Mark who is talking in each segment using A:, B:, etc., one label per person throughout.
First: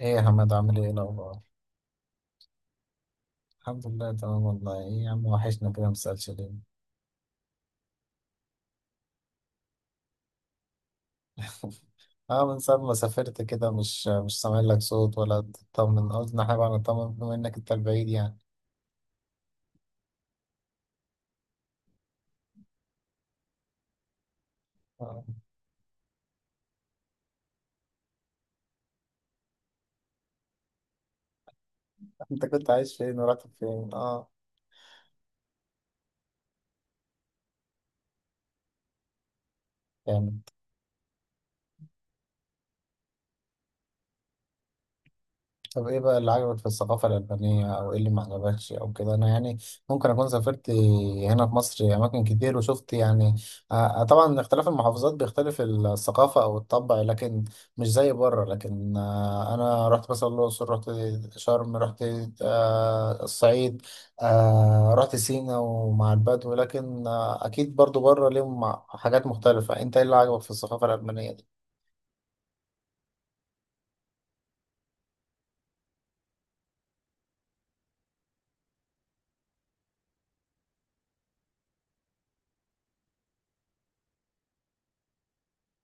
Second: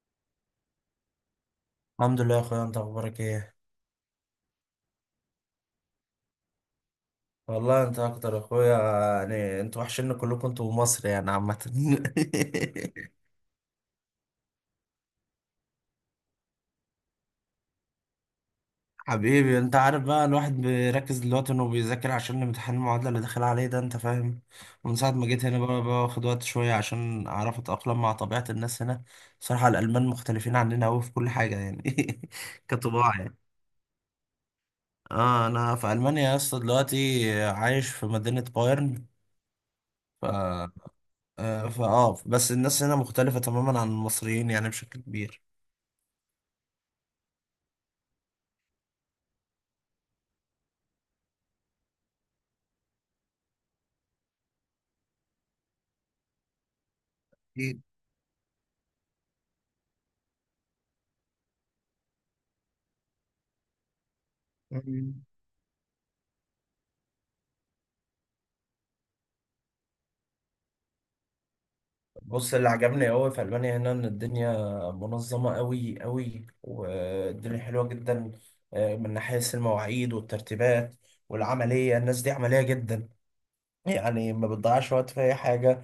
A: ايه يا حماد، عامل ايه الاخبار؟
B: الحمد لله يا اخويا، انت اخبارك ايه؟
A: الحمد لله تمام والله. ايه يا عم، وحشنا كده، مسألش ليه؟
B: والله انت اكتر يا اخويا. يعني انتوا وحشين كلكم، انتوا ومصر يعني عامة.
A: اه، من ساعة ما سافرت كده مش سامع لك صوت ولا تطمن. قلت احنا بقى نطمن، بما انك انت البعيد يعني.
B: حبيبي، انت عارف بقى الواحد بيركز دلوقتي انه بيذاكر عشان امتحان المعادلة اللي داخل عليه ده، انت فاهم. ومن ساعة
A: آه.
B: ما جيت هنا بقى باخد وقت شوية عشان اعرف اتأقلم مع طبيعة الناس هنا. بصراحة الالمان مختلفين عننا قوي في كل حاجة يعني.
A: انت كنت عايش فين
B: كطباع يعني.
A: ورحت فين؟ اه،
B: اه، انا في المانيا يا اسطى دلوقتي، عايش في مدينة بايرن.
A: يعني.
B: آه، فاه بس الناس هنا مختلفة تماما عن المصريين يعني بشكل كبير.
A: طب ايه بقى اللي عجبك في الثقافة الألبانية، أو ايه اللي ما عجبكش أو كده؟ أنا يعني ممكن أكون سافرت هنا في مصر أماكن كتير وشفت يعني. آه، آه، طبعا اختلاف المحافظات بيختلف الثقافة أو الطبع، لكن
B: أكيد.
A: مش زي بره. لكن آه، أنا رحت مثلا الأقصر، رحت شرم، رحت آه، الصعيد، آه،
B: مم.
A: رحت سينا ومع البدو، لكن آه، أكيد برضو بره ليهم حاجات مختلفة. أنت ايه اللي عجبك في الثقافة الألبانية دي؟
B: بص، اللي عجبني قوي في ألمانيا هنا إن الدنيا منظمة قوي قوي، والدنيا حلوة جدا. من ناحية المواعيد والترتيبات والعملية، الناس دي عملية جدا، يعني ما بتضيعش وقت في أي حاجة.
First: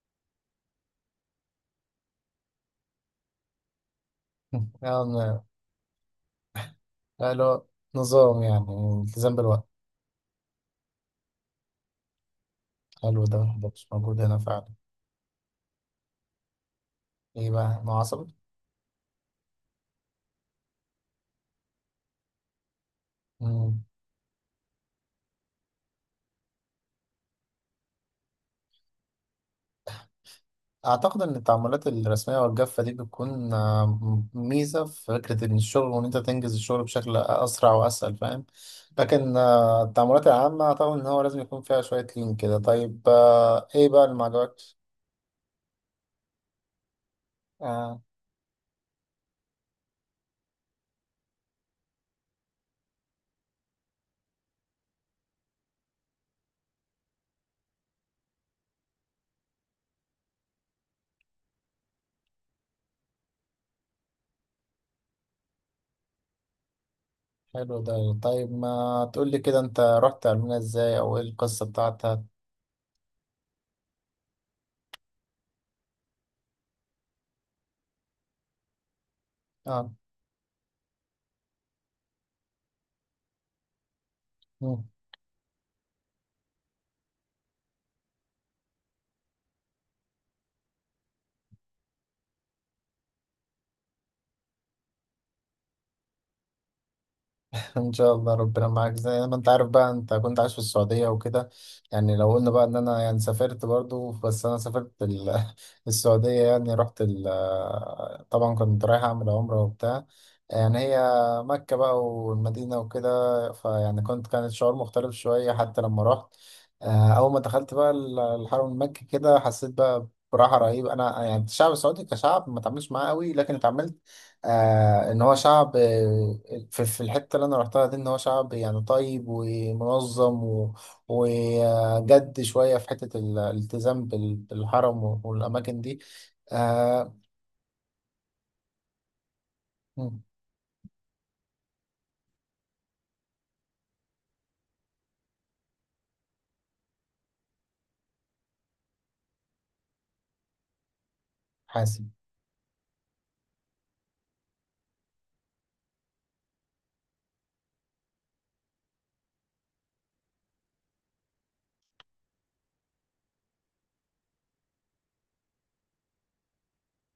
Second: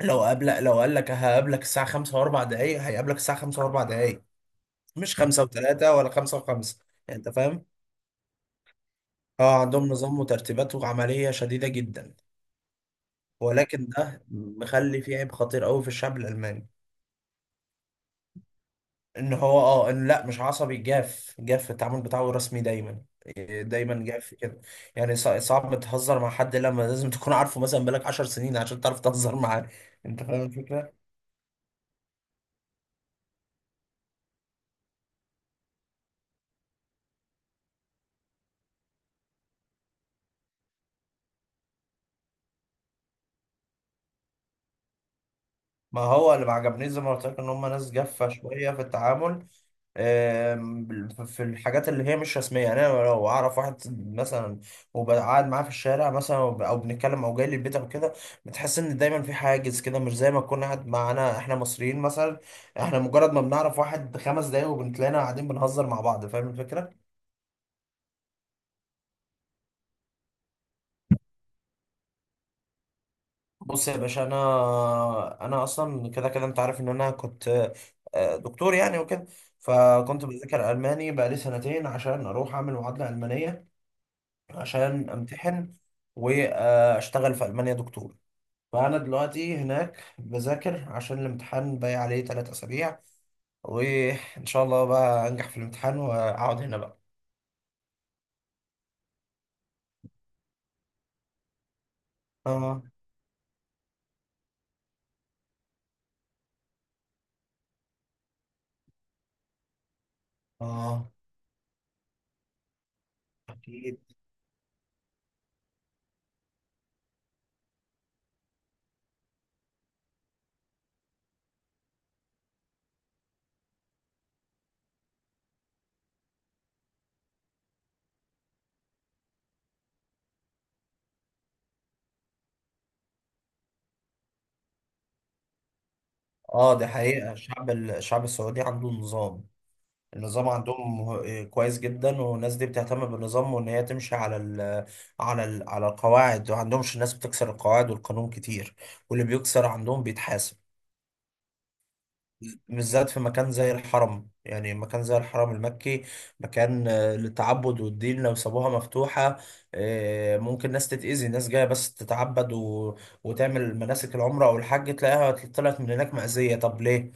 B: لو قال لك هقابلك الساعة 5:04، هيقابلك الساعة 5:04، مش
A: يعني
B: 5:03 ولا 5:05. يعني أنت
A: آه، اللي هو
B: فاهم؟
A: نظام، يعني التزام
B: اه،
A: بالوقت.
B: عندهم نظام وترتيبات وعملية شديدة جدا.
A: حلو ده مش
B: ولكن
A: موجود
B: ده
A: هنا فعلا.
B: مخلي فيه عيب خطير قوي في الشعب الالماني.
A: ايه بقى، ما عصبي؟
B: ان هو اه ان لا، مش عصبي، جاف جاف في التعامل بتاعه، رسمي دايما،
A: مم.
B: دايما جاف كده. يعني صعب تهزر مع حد لما لازم تكون عارفه مثلا بقالك 10 سنين عشان تعرف تهزر معاه. انت فاهم الفكره؟
A: اعتقد ان التعاملات الرسميه والجافه دي بتكون آه، ميزه في فكره ان الشغل، وان انت تنجز الشغل بشكل اسرع واسهل، فاهم؟ لكن آه، التعاملات العامه اعتقد ان هو لازم يكون فيها شويه لين كده. طيب آه، ايه بقى اللي ما عجبكش؟
B: ما هو اللي ما عجبنيش زي ما قلت لك ان هم ناس
A: آه.
B: جافه شويه في التعامل. آم، في الحاجات اللي هي مش رسميه يعني، انا لو اعرف واحد مثلا وبقعد معاه في الشارع مثلا او بنتكلم او جاي لي البيت او كده، بتحس ان دايما في حاجز كده، مش زي ما تكون قاعد معانا احنا مصريين مثلا. احنا مجرد ما بنعرف واحد 5 دقايق وبنتلاقينا قاعدين بنهزر مع بعض. فاهم الفكره؟
A: حلو ده. طيب ما تقول لي كده، انت رحت علمنا ازاي، او ايه القصه بتاعتها؟
B: بص يا باشا، انا اصلا كده كده انت عارف ان انا كنت دكتور يعني وكده.
A: اه.
B: فكنت بذاكر الماني بقالي سنتين عشان اروح اعمل معادله المانيه، عشان امتحن واشتغل في المانيا دكتور. فانا دلوقتي هناك بذاكر عشان الامتحان، باقي عليه 3 اسابيع، وان شاء الله بقى انجح في الامتحان واقعد هنا بقى.
A: ان شاء الله، ربنا معاك. زي ما انت عارف بقى، انت كنت عايش في السعودية وكده، يعني لو قلنا بقى ان
B: اه،
A: انا يعني سافرت برضو، بس انا سافرت السعودية. يعني رحت ال- طبعا كنت رايح أعمل عمرة وبتاع. يعني هي
B: اه،
A: مكة بقى والمدينة وكده.
B: اكيد.
A: فيعني كنت، كان الشعور مختلف شوية حتى لما رحت. آه، أول ما دخلت بقى الحرم المكي كده، حسيت بقى براحة رهيبة. أنا يعني الشعب السعودي كشعب ما اتعاملش معاه قوي، لكن اتعاملت. آه، إن هو شعب آه، في الحتة اللي أنا رحتها دي، إن هو شعب يعني طيب ومنظم، وجد شوية في حتة الالتزام بالحرم والأماكن دي.
B: اه، دي
A: آه.
B: حقيقة، الشعب السعودي عنده نظام.
A: مم.
B: النظام عندهم كويس جدا، والناس دي بتهتم بالنظام وان هي تمشي على القواعد، وعندهمش الناس بتكسر القواعد والقانون كتير، واللي بيكسر عندهم بيتحاسب،
A: حاسب.
B: بالذات في مكان زي الحرم. يعني مكان زي الحرم المكي، مكان للتعبد والدين، لو سابوها مفتوحة ممكن ناس تتأذي، ناس جاية بس تتعبد وتعمل مناسك العمرة أو الحج، تلاقيها طلعت من هناك مأذية. طب ليه؟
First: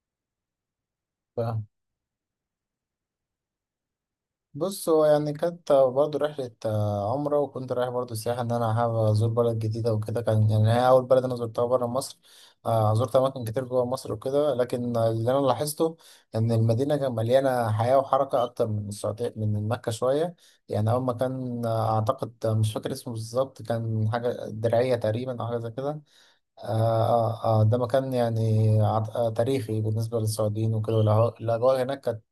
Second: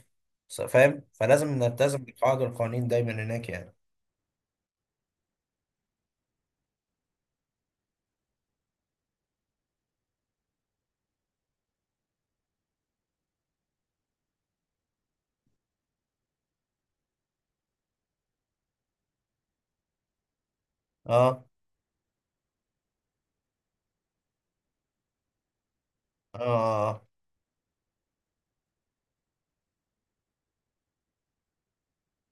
B: فاهم؟ فلازم نلتزم بالقواعد والقوانين دايما هناك يعني.
A: بص، هو يعني كانت برضه رحلة آه، عمرة، وكنت رايح برضه سياحة، إن أنا حابب أزور بلد جديدة وكده. كان يعني هي أول بلد أنا زرتها برا مصر. آه، زرت أماكن كتير جوا مصر وكده، لكن اللي أنا لاحظته إن المدينة كانت مليانة حياة وحركة أكتر من السعودية، من مكة شوية. يعني أول ما
B: اه،
A: كان آه، أعتقد آه، مش فاكر اسمه بالظبط، كان حاجة درعية تقريبا أو حاجة زي كده.
B: اه،
A: آه،
B: اه.
A: آه، آه، ده مكان يعني تاريخي بالنسبة للسعوديين وكده. الأجواء هناك كانت،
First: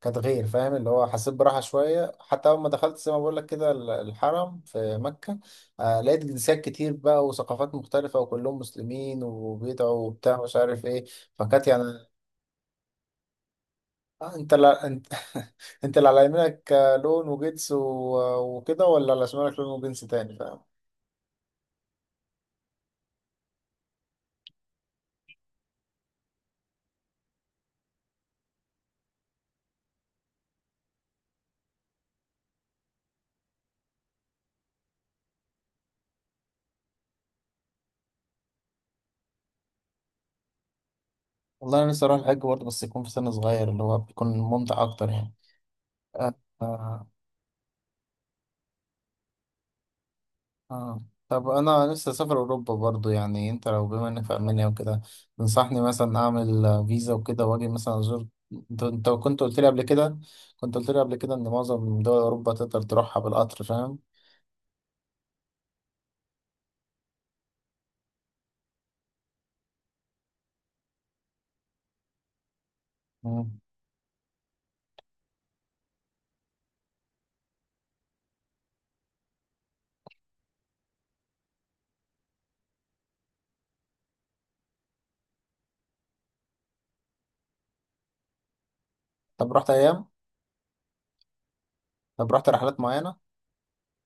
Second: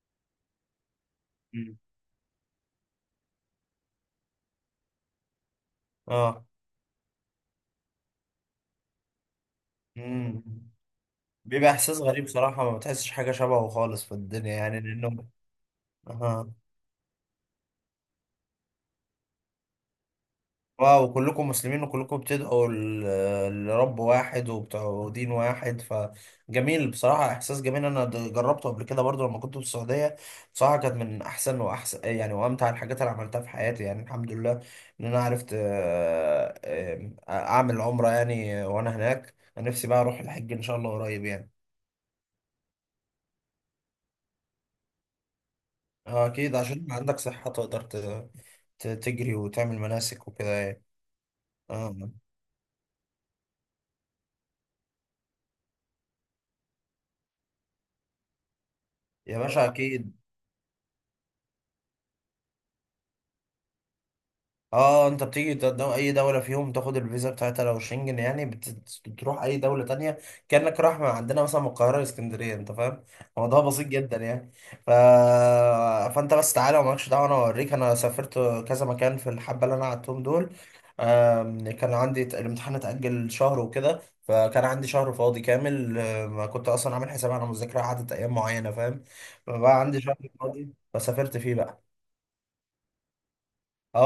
A: كانت غير، فاهم؟ اللي هو حسيت براحة
B: مم.
A: شوية، حتى أول ما دخلت زي ما بقول لك كده الحرم في مكة. آه، لقيت
B: اه.
A: جنسيات كتير بقى وثقافات مختلفة، وكلهم مسلمين وبيدعوا وبتاع،
B: مم.
A: مش عارف إيه. فكانت
B: بيبقى
A: يعني
B: إحساس غريب صراحة، ما بتحسش حاجة شبهه خالص في
A: آه،
B: الدنيا
A: أنت،
B: يعني،
A: لا أنت
B: لأنه.
A: أنت اللي على
B: اه،
A: يمينك آه، لون وجنس وكده، ولا على شمالك لون وجنس تاني، فاهم؟
B: واو، كلكم مسلمين وكلكم بتدعوا لرب واحد وبتوع دين واحد. فجميل بصراحة، إحساس جميل. أنا جربته قبل كده برضو لما كنت في السعودية. بصراحة كانت من أحسن وأحسن، يعني وأمتع الحاجات اللي عملتها في حياتي يعني، الحمد لله إن أنا عرفت، آه، آم، أعمل عمرة يعني وأنا هناك. أنا نفسي بقى أروح الحج إن شاء الله قريب يعني.
A: والله، أنا نفسي أروح الحج برضه، بس يكون في سن صغير، اللي هو بيكون ممتع أكتر يعني.
B: أكيد عشان يبقى
A: آه.
B: عندك صحة تقدر تجري وتعمل مناسك وكده يعني.
A: اه. طب انا
B: آه.
A: لسه سافر اوروبا برضو، يعني انت لو، بما انك في المانيا وكده، تنصحني مثلا اعمل فيزا وكده واجي مثلا ازور؟ انت
B: يا
A: كنت قلت
B: باشا
A: لي قبل
B: أكيد.
A: كده، كنت قلت لي قبل كده ان معظم دول اوروبا تقدر تروحها بالقطر، فاهم؟
B: اه، انت بتيجي اي دولة فيهم تاخد الفيزا بتاعتها، لو شنجن يعني بتروح اي دولة تانية كأنك رايح من عندنا مثلا من القاهرة لاسكندرية. انت فاهم؟
A: مم.
B: الموضوع بسيط جدا يعني. ف... فانت بس تعالى ومالكش دعوة، انا اوريك. انا سافرت كذا مكان في الحبة اللي انا قعدتهم دول. كان عندي الامتحان اتأجل شهر وكده، فكان عندي شهر فاضي كامل. كنت اصلا عامل حساب على مذاكرة قعدت ايام معينة، فاهم؟
A: طب رحت
B: فبقى عندي
A: ايام
B: شهر فاضي فسافرت فيه بقى.
A: طب رحت رحلات معينة؟
B: اه،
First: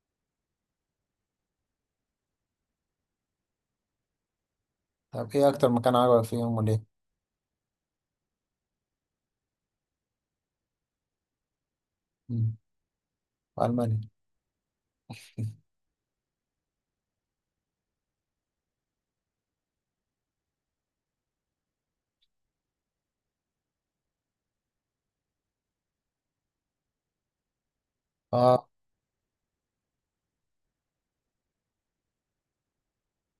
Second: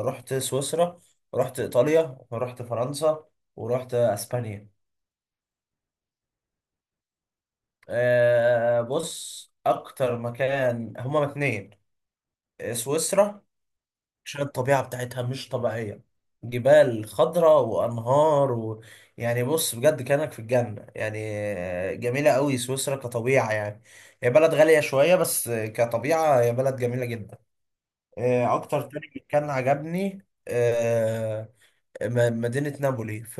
B: اه، رحت سويسرا، رحت ايطاليا، ورحت فرنسا، ورحت اسبانيا.
A: طب ايه اكتر مكان عجبك فيهم وليه؟
B: بص، اكتر مكان هما اتنين.
A: مم.
B: سويسرا،
A: في المانيا.
B: عشان الطبيعة بتاعتها مش طبيعية، جبال خضراء وانهار. يعني بص بجد كانك في الجنة يعني. جميلة قوي سويسرا كطبيعة يعني، هي بلد غالية شوية بس كطبيعة هي بلد جميلة جدا.
A: اه،
B: اكتر تاني كان عجبني، مدينة نابولي في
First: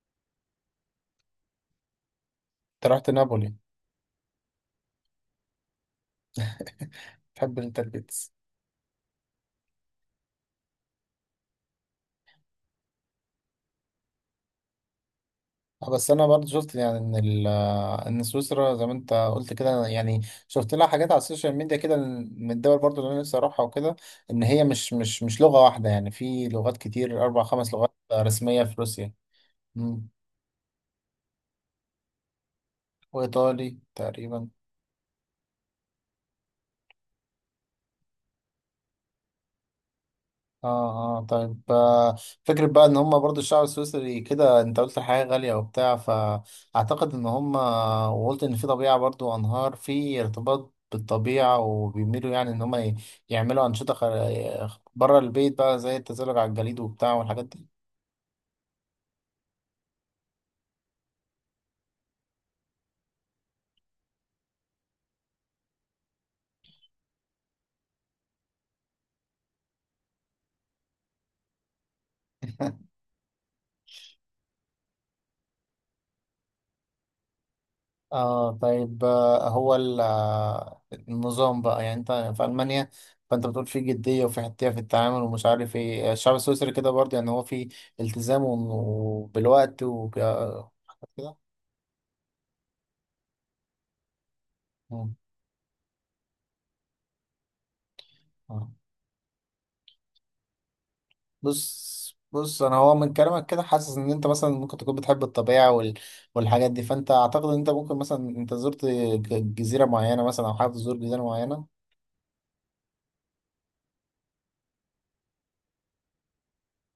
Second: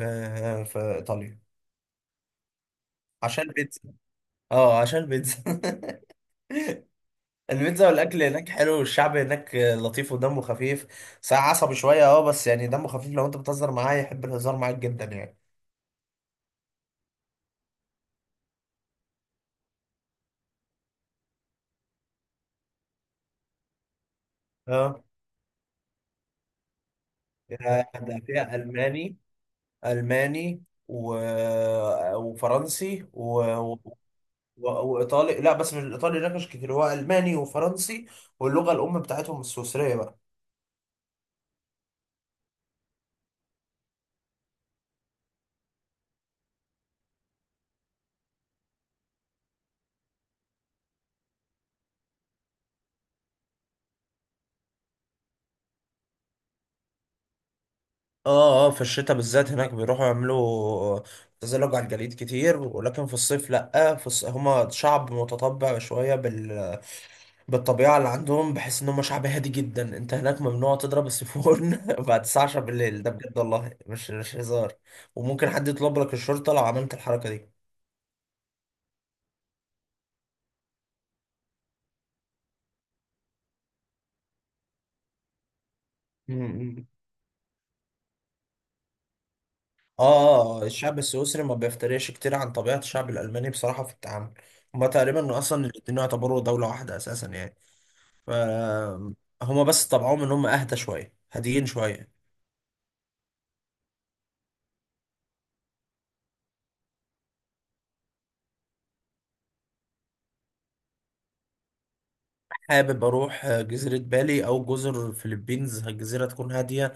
B: في إيطاليا،
A: انت رحت
B: عشان
A: نابولي؟
B: بيتزا. اه، عشان بيتزا.
A: تحب انت
B: البيتزا والأكل
A: البيتس؟
B: هناك حلو، والشعب هناك لطيف ودمه خفيف. ساعة عصبي شوية بس يعني دمه خفيف، لو أنت بتهزر معاه يحب الهزار معاك جدا يعني.
A: بس انا برضه شفت يعني ان سويسرا زي ما انت قلت كده، يعني شفت لها حاجات على السوشيال ميديا كده، من الدول برضه اللي انا نفسي اروحها وكده. ان هي مش
B: اه.
A: مش مش لغة واحدة، يعني في لغات كتير، 4 5 لغات
B: ده فيها
A: رسمية في روسيا.
B: ألماني،
A: مم.
B: ألماني وفرنسي
A: وايطالي تقريبا.
B: وإيطالي. لا، بس مش الإيطالي هناك مش كتير، هو ألماني وفرنسي، واللغة الأم بتاعتهم السويسرية بقى.
A: اه، اه، طيب آه، فكرة بقى ان هم برضو الشعب السويسري كده، انت قلت الحياة غالية وبتاع. فاعتقد ان هم، وقلت ان في طبيعة برضو، انهار، في ارتباط بالطبيعة، وبيميلوا يعني ان هم يعملوا انشطة بره البيت بقى، زي التزلج على الجليد وبتاع والحاجات دي.
B: اه، اه، في الشتاء بالذات هناك بيروحوا يعملوا تزلج على الجليد كتير، ولكن في الصيف لأ. في هما شعب متطبع شوية بالطبيعة اللي عندهم، بحس ان هما شعب هادي جدا. انت هناك ممنوع تضرب السيفون بعد الساعة 10 بالليل، ده بجد والله، مش هزار، وممكن حد يطلب لك الشرطة لو عملت الحركة دي.
A: اه، طيب آه، هو ال- آه، النظام بقى، يعني انت في المانيا، فانت بتقول في جديه وفي حتيه في التعامل ومش عارف ايه. آه، الشعب السويسري
B: مم.
A: كده برضه، يعني هو في التزام وبالوقت
B: اه،
A: وكده؟
B: الشعب السويسري ما بيفترقش كتير عن طبيعة الشعب الألماني بصراحة في التعامل. هما تقريبا أصلا الاتنين يعتبروا دولة واحدة أساسا يعني. فهما بس طبعهم ان هم اهدى شويه، هاديين
A: بص،
B: شويه.
A: بص، انا هو من كلامك كده حاسس ان انت مثلا ممكن تكون بتحب الطبيعه وال- والحاجات دي، فانت اعتقد ان انت ممكن، مثلا انت زرت جزيره معينه، مثلا او حابب تزور جزيره معينه.
B: حابب اروح جزيره بالي او جزر فلبينز، الجزيره تكون هاديه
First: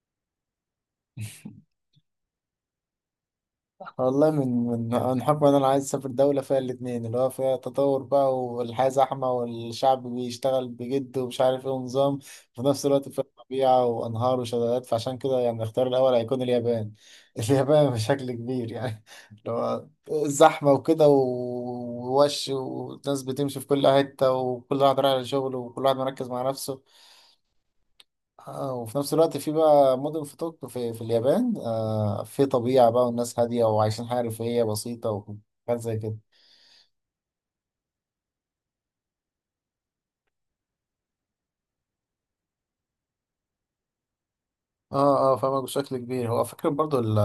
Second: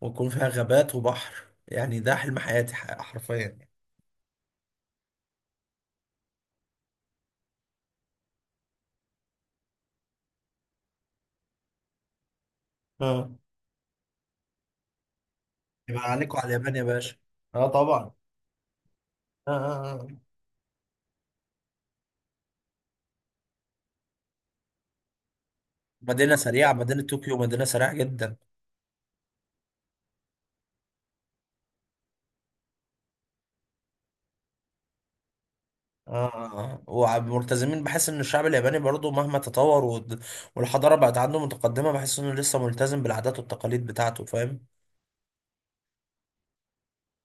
B: ويكون فيها غابات وبحر، يعني ده حلم حياتي حرفيا يعني.
A: والله، من حب انا عايز اسافر دوله فيها الاتنين، اللي هو فيها تطور بقى، والحياه زحمه، والشعب بيشتغل بجد ومش عارف ايه ونظام، في نفس الوقت فيها
B: اه،
A: طبيعه وانهار وشلالات. فعشان كده يعني الاختيار
B: يبقى
A: الاول
B: عليكم
A: هيكون
B: على اليابان يا
A: اليابان.
B: باشا. اه،
A: اليابان
B: طبعا.
A: بشكل كبير، يعني اللي
B: آه.
A: هو
B: آه. آه.
A: الزحمه وكده ووش، والناس بتمشي في كل حته، وكل واحد رايح لشغله، وكل واحد مركز مع نفسه.
B: مدينة طوكيو مدينة سريعة جدا.
A: آه، وفي نفس الوقت في بقى مدن في طوكيو، في اليابان، آه، في طبيعة بقى، والناس هادية وعايشين حياة رفاهية بسيطة وحاجات زي كده.
B: وملتزمين، بحس ان الشعب الياباني برضو مهما تطور والحضارة بقت عنده متقدمة، بحس انه لسه ملتزم بالعادات والتقاليد بتاعته. فاهم؟
A: اه، اه، فاهمك بشكل كبير. هو فكرة برضو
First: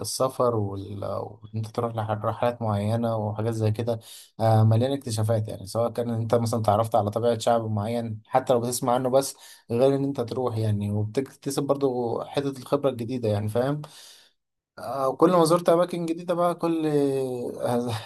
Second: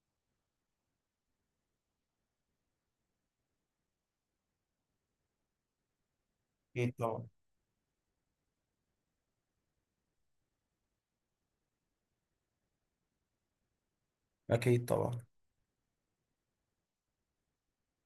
A: السفر، وإن انت تروح لرحلات معينة وحاجات زي كده، آه، مليانة اكتشافات، يعني سواء كان انت مثلا تعرفت
B: اكيد
A: على
B: طبعا.
A: طبيعة شعب معين حتى لو بتسمع عنه بس، غير ان انت تروح يعني، وبتكتسب برضو حتة الخبرة الجديدة، يعني فاهم؟
B: اكيد
A: آه،
B: طبعا.
A: كل ما زرت أماكن جديدة بقى كل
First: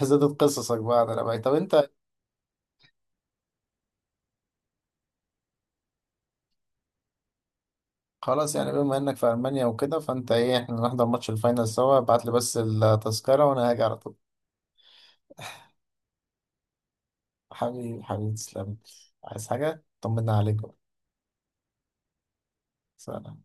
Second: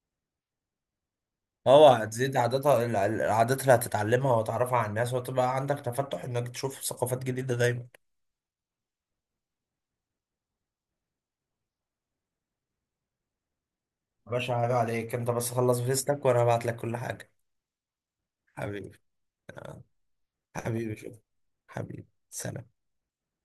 A: زادت قصصك بقى على الأماكن. طب أنت،
B: اه، هتزيد العادات اللي هتتعلمها وتعرفها على الناس، وتبقى عندك تفتح انك تشوف ثقافات جديدة دايما.
A: خلاص يعني بما إنك في ألمانيا وكده، فأنت إيه، إحنا نحضر ماتش الفاينل سوا؟ ابعت لي بس التذكرة وأنا هاجي على طول.
B: يا باشا، حاجة عليك انت، بس خلص فيستك وانا هبعت لك كل حاجة.
A: حبيبي، حبيبي، تسلم.
B: حبيبي.
A: عايز
B: آه،
A: حاجة، طمنا عليك بقى.
B: حبيبي شوف. حبيبي سلام.
A: سلام.